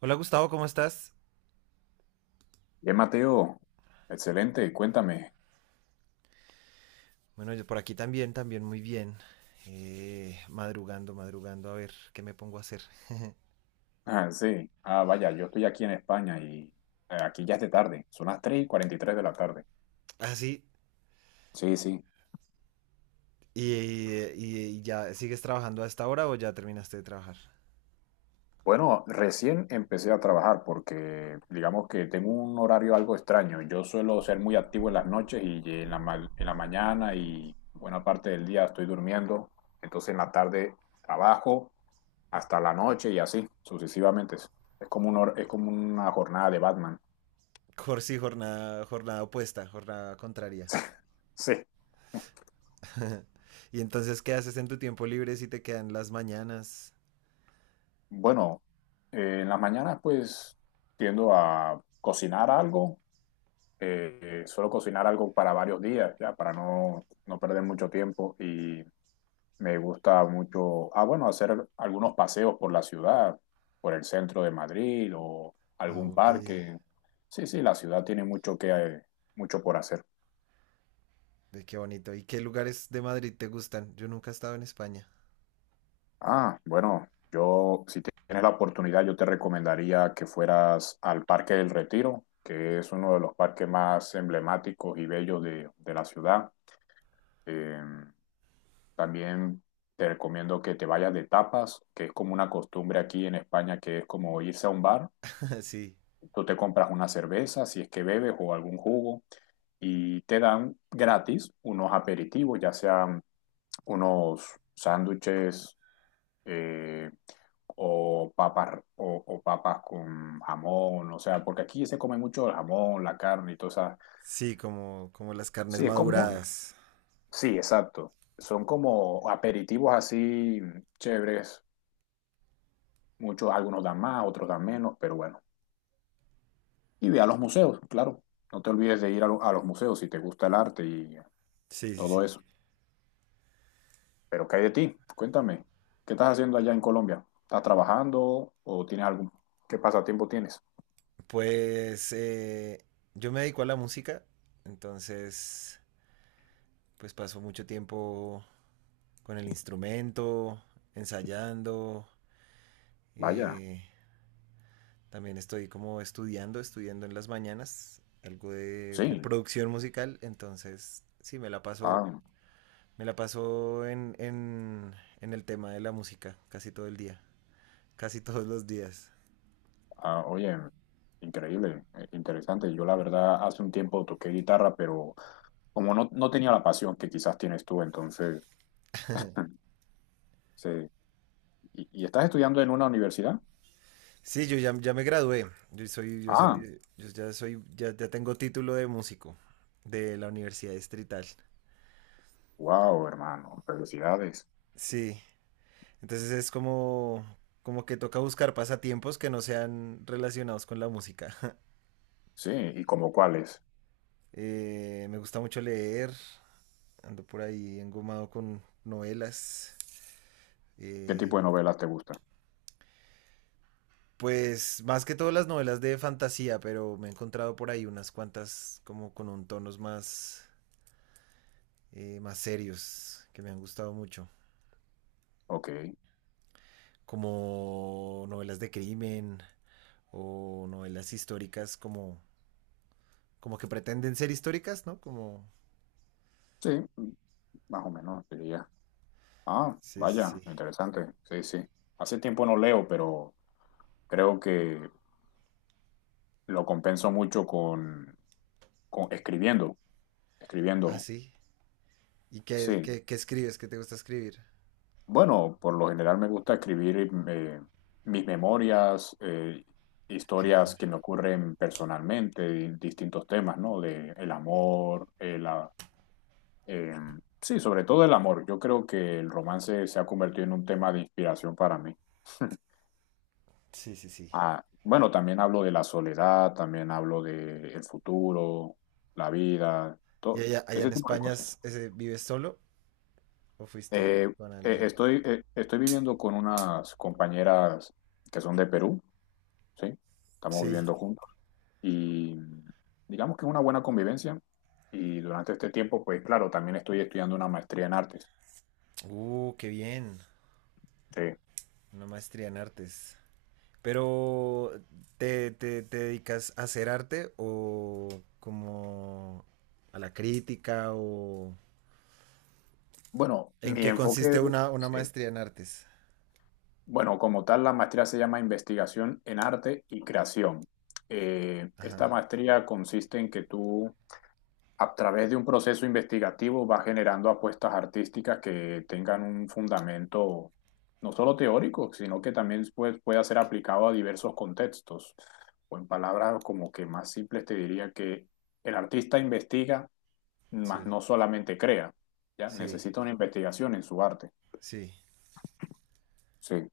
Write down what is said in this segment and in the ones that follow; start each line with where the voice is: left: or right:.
right: Hola Gustavo, ¿cómo estás?
left: Bien, Mateo, excelente, cuéntame.
right: Bueno, yo por aquí también, también muy bien. Madrugando, madrugando, a ver qué me pongo a hacer.
left: Ah, sí, ah, vaya, yo estoy aquí en España y aquí ya es de tarde, son las 3 y cuarenta y tres de la tarde.
right: Ah, sí.
left: Sí, sí.
right: ¿Y, y ya sigues trabajando a esta hora o ya terminaste de trabajar?
left: Bueno, recién empecé a trabajar porque digamos que tengo un horario algo extraño. Yo suelo ser muy activo en las noches y en la, en la mañana y buena parte del día estoy durmiendo. Entonces en la tarde trabajo hasta la noche y así sucesivamente. Es como un es como una jornada de Batman.
right: Sí, jornada, jornada opuesta, jornada contraria.
left: Sí.
right: ¿Y entonces qué haces en tu tiempo libre si te quedan las mañanas?
left: Bueno, en las mañanas pues tiendo a cocinar algo, eh, suelo cocinar algo para varios días, ya, para no perder mucho tiempo y me gusta mucho, ah, bueno, hacer algunos paseos por la ciudad, por el centro de Madrid o
right: Ah,
left: algún
right: ok,
left: parque. Sí, sí, la ciudad tiene mucho por hacer.
right: ve qué bonito. ¿Y qué lugares de Madrid te gustan? Yo nunca he estado en España.
left: Ah, bueno, yo si tienes la oportunidad, yo te recomendaría que fueras al Parque del Retiro, que es uno de los parques más emblemáticos y bellos de la ciudad. Eh, también te recomiendo que te vayas de tapas, que es como una costumbre aquí en España, que es como irse a un bar.
right: Sí,
left: Tú te compras una cerveza, si es que bebes, o algún jugo, y te dan gratis unos aperitivos, ya sean unos sándwiches, eh, o papas, o papas con jamón, o sea, porque aquí se come mucho el jamón, la carne y todo eso.
right: sí, como, como las carnes
left: Sí, es común.
right: maduradas.
left: Sí, exacto. Son como aperitivos así chéveres. Muchos, algunos dan más, otros dan menos, pero bueno. Y ve a los museos, claro. No te olvides de ir a los museos si te gusta el arte y
right: Sí, sí,
left: todo
right: sí.
left: eso. Pero ¿qué hay de ti? Cuéntame, ¿qué estás haciendo allá en Colombia? ¿Estás trabajando o tienes algún, qué pasatiempo tienes?
right: Pues yo me dedico a la música, entonces pues paso mucho tiempo con el instrumento, ensayando,
left: Vaya,
right: eh, también estoy como estudiando, estudiando en las mañanas algo de
left: sí.
right: producción musical, entonces sí,
left: Ah.
right: me la paso en el tema de la música casi todo el día, casi todos los días.
left: Ah, oye, increíble, interesante. Yo la verdad hace un tiempo toqué guitarra, pero como no tenía la pasión que quizás tienes tú, entonces, sí. ¿Y, estás estudiando en una universidad?
right: Sí, yo ya, ya me gradué. Yo soy, yo
left: Ah,
right: soy, yo ya soy, ya, ya tengo título de músico de la Universidad Distrital.
left: wow, hermano, felicidades.
right: Sí. Entonces es como, como que toca buscar pasatiempos que no sean relacionados con la música.
left: Sí, ¿y como cuáles?
right: Me gusta mucho leer. Ando por ahí engomado con novelas.
left: ¿Qué
right: eh,
left: tipo de novelas te gustan?
right: pues más que todo las novelas de fantasía, pero me he encontrado por ahí unas cuantas como con un tonos más, más serios que me han gustado mucho.
left: Ok,
right: Como novelas de crimen o novelas históricas como, como que pretenden ser históricas, ¿no? Como...
left: sí, más o menos diría. Ah,
right: Sí, sí,
left: vaya,
right: sí.
left: interesante, sí, sí. Hace tiempo no leo, pero creo que lo compenso mucho con escribiendo,
right: Ah,
left: escribiendo.
right: sí. ¿Y qué,
left: Sí,
right: qué, qué escribes? ¿Qué te gusta escribir?
left: bueno, por lo general me gusta escribir, eh, mis memorias,
right: Qué bien.
left: historias que me ocurren personalmente, distintos temas, ¿no? De el amor, eh, sí, sobre todo el amor. Yo creo que el romance se ha convertido en un tema de inspiración para mí.
right: Sí, sí, sí.
left: Ah, bueno, también hablo de la soledad, también hablo de el futuro, la vida,
right: ¿Y
left: todo
right: allá, allá
left: ese
right: en
left: tipo de
right: España
left: cosas.
right: ese, vives solo o fuiste
left: Eh,
right: con alguien?
left: estoy viviendo con unas compañeras que son de Perú. ¿Sí? Estamos
right: Sí.
left: viviendo juntos y digamos que es una buena convivencia. Y durante este tiempo, pues claro, también estoy estudiando una maestría en artes.
right: Qué bien.
left: Sí.
right: Una maestría en artes. Pero, ¿te, te, te dedicas a hacer arte o como a la crítica o,
left: Bueno,
right: ¿en
left: mi
right: qué
left: enfoque,
right: consiste una
left: sí.
right: maestría en artes?
left: Bueno, como tal, la maestría se llama Investigación en Arte y Creación. Esta
right: Ajá,
left: maestría consiste en que tú a través de un proceso investigativo va generando apuestas artísticas que tengan un fundamento no solo teórico, sino que también puede pueda ser aplicado a diversos contextos. O en palabras como que más simples te diría que el artista investiga, mas
right: sí,
left: no solamente crea, ¿ya?
right: sí,
left: Necesita una investigación en su arte.
right: sí.
left: Sí.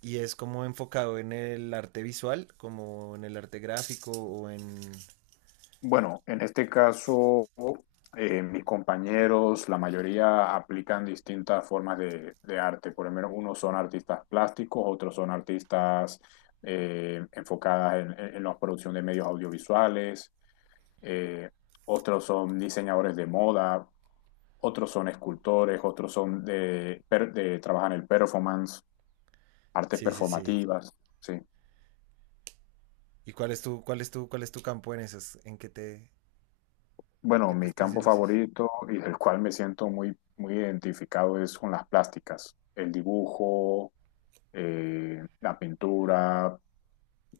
right: Y es como enfocado en el arte visual, como en el arte gráfico o en...
left: Bueno, en este caso, mis compañeros, la mayoría aplican distintas formas de arte. Por lo menos unos son artistas plásticos, otros son artistas, enfocadas en la producción de medios audiovisuales, eh, otros son diseñadores de moda, otros son escultores, otros son trabajan el performance, artes
right: Sí, sí, sí.
left: performativas, ¿sí?
right: ¿Y cuál es tu, cuál es tu, cuál es tu campo en esas? En
left: Bueno,
right: qué te
left: mi campo
right: especialices?
left: favorito y el cual me siento muy, muy identificado es con las plásticas, el dibujo, la pintura,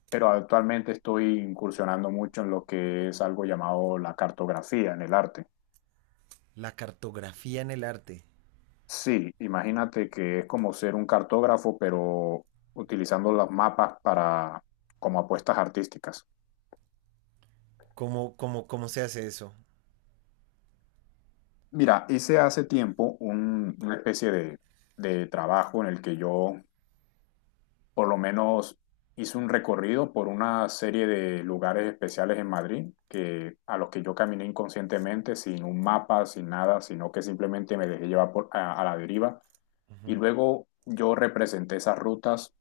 left: pero actualmente estoy incursionando mucho en lo que es algo llamado la cartografía en el arte.
right: La cartografía en el arte.
left: Sí, imagínate que es como ser un cartógrafo, pero utilizando los mapas para como apuestas artísticas.
right: ¿Cómo, cómo, cómo se hace eso?
left: Mira, hice hace tiempo una especie de trabajo en el que yo por lo menos hice un recorrido por una serie de lugares especiales en Madrid que, a los que yo caminé inconscientemente, sin un mapa, sin nada, sino que simplemente me dejé llevar a la deriva. Y
right: Ujú.
left: luego yo representé esas rutas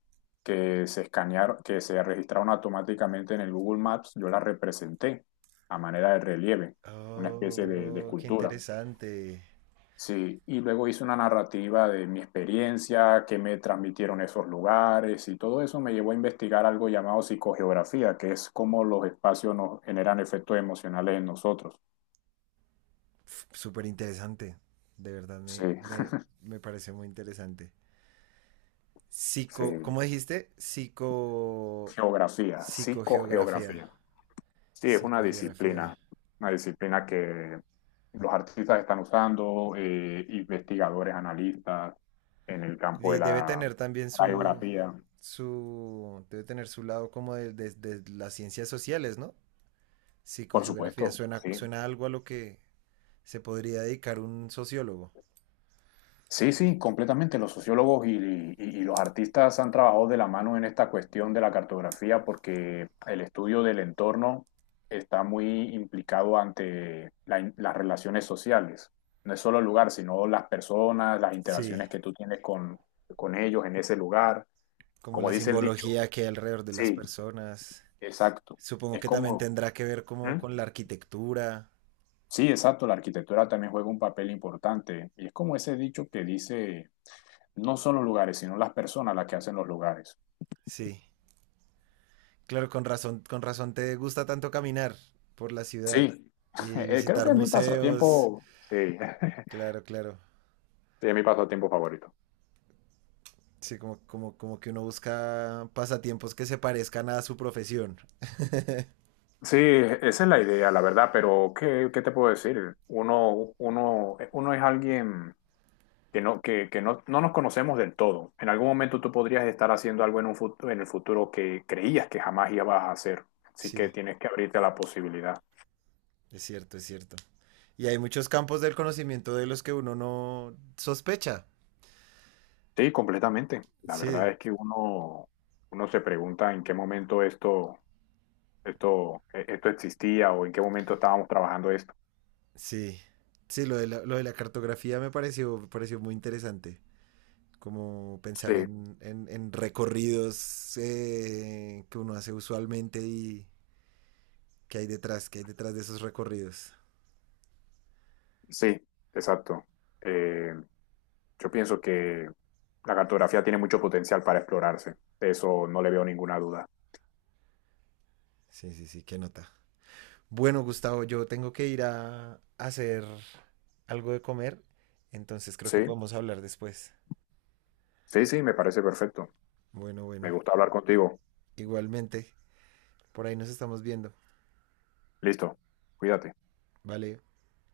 left: que se escanearon, que se registraron automáticamente en el Google Maps, yo las representé a manera de relieve, una especie de
right: Oh, qué
left: escultura.
right: interesante.
left: Sí, y luego hice una narrativa de mi experiencia, qué me transmitieron esos lugares y todo eso me llevó a investigar algo llamado psicogeografía, que es cómo los espacios nos generan efectos emocionales en nosotros.
right: Súper interesante. De verdad,
left: Sí,
right: me parece muy interesante.
left: sí,
right: Psico, ¿cómo dijiste? Psico,
left: geografía,
right: psicogeografía.
left: psicogeografía. Sí, es
right: Psicogeografía.
left: una disciplina que los artistas están usando, investigadores, analistas en el campo de
right: Y debe
left: la,
right: tener también
left: la
right: su,
left: geografía,
right: su, debe tener su lado como de, de las ciencias sociales, ¿no?
left: por
right: Psicogeografía.
left: supuesto,
right: Suena,
left: sí.
right: suena algo a lo que se podría dedicar un sociólogo.
left: Sí, sí, completamente. Los sociólogos y los artistas han trabajado de la mano en esta cuestión de la cartografía porque el estudio del entorno está muy implicado ante la las relaciones sociales. No es solo el lugar, sino las personas, las
right: Sí,
left: interacciones que tú tienes con ellos en ese lugar.
right: como
left: Como
right: la
left: dice el dicho.
right: simbología que hay alrededor de las
left: Sí,
right: personas.
left: exacto.
right: Supongo
left: Es
right: que también
left: como...
right: tendrá que ver como
left: ¿Mm?
right: con la arquitectura.
left: Sí, exacto. La arquitectura también juega un papel importante. Y es como ese dicho que dice... no son los lugares, sino las personas las que hacen los lugares.
right: Sí. Claro, con razón te gusta tanto caminar por la ciudad
left: Sí,
right: y
left: creo
right: visitar
left: que es mi
right: museos.
left: pasatiempo. Sí,
right: Claro, claro.
left: sí, es mi pasatiempo favorito.
right: Sí, como, como, como que uno busca pasatiempos que se parezcan a su profesión.
left: Sí, esa es la idea, la verdad, pero ¿qué, qué te puedo decir? Uno es alguien que no nos conocemos del todo. En algún momento tú podrías estar haciendo algo en un futuro, en el futuro que creías que jamás ibas a hacer. Así que
right: Sí,
left: tienes que abrirte a la posibilidad.
right: es cierto, es cierto. Y hay muchos campos del conocimiento de los que uno no sospecha.
left: Sí, completamente. La verdad
right: Sí,
left: es que uno se pregunta en qué momento esto esto existía o en qué momento estábamos trabajando esto.
right: sí. Sí, lo de la cartografía me pareció muy interesante. Como pensar
left: Sí,
right: en, en recorridos que uno hace usualmente y, ¿qué hay detrás? ¿Qué hay detrás de esos recorridos?
left: sí, exacto. Eh, yo pienso que la cartografía tiene mucho potencial para explorarse. De eso no le veo ninguna duda.
right: Sí, sí, sí, qué nota. Bueno, Gustavo, yo tengo que ir a hacer algo de comer, entonces creo que
left: Sí,
right: podemos hablar después.
left: sí, sí, me parece perfecto.
right: Bueno,
left: Me
right: bueno.
left: gusta hablar contigo.
right: Igualmente, por ahí nos estamos viendo.
left: Listo, cuídate.
right: Vale.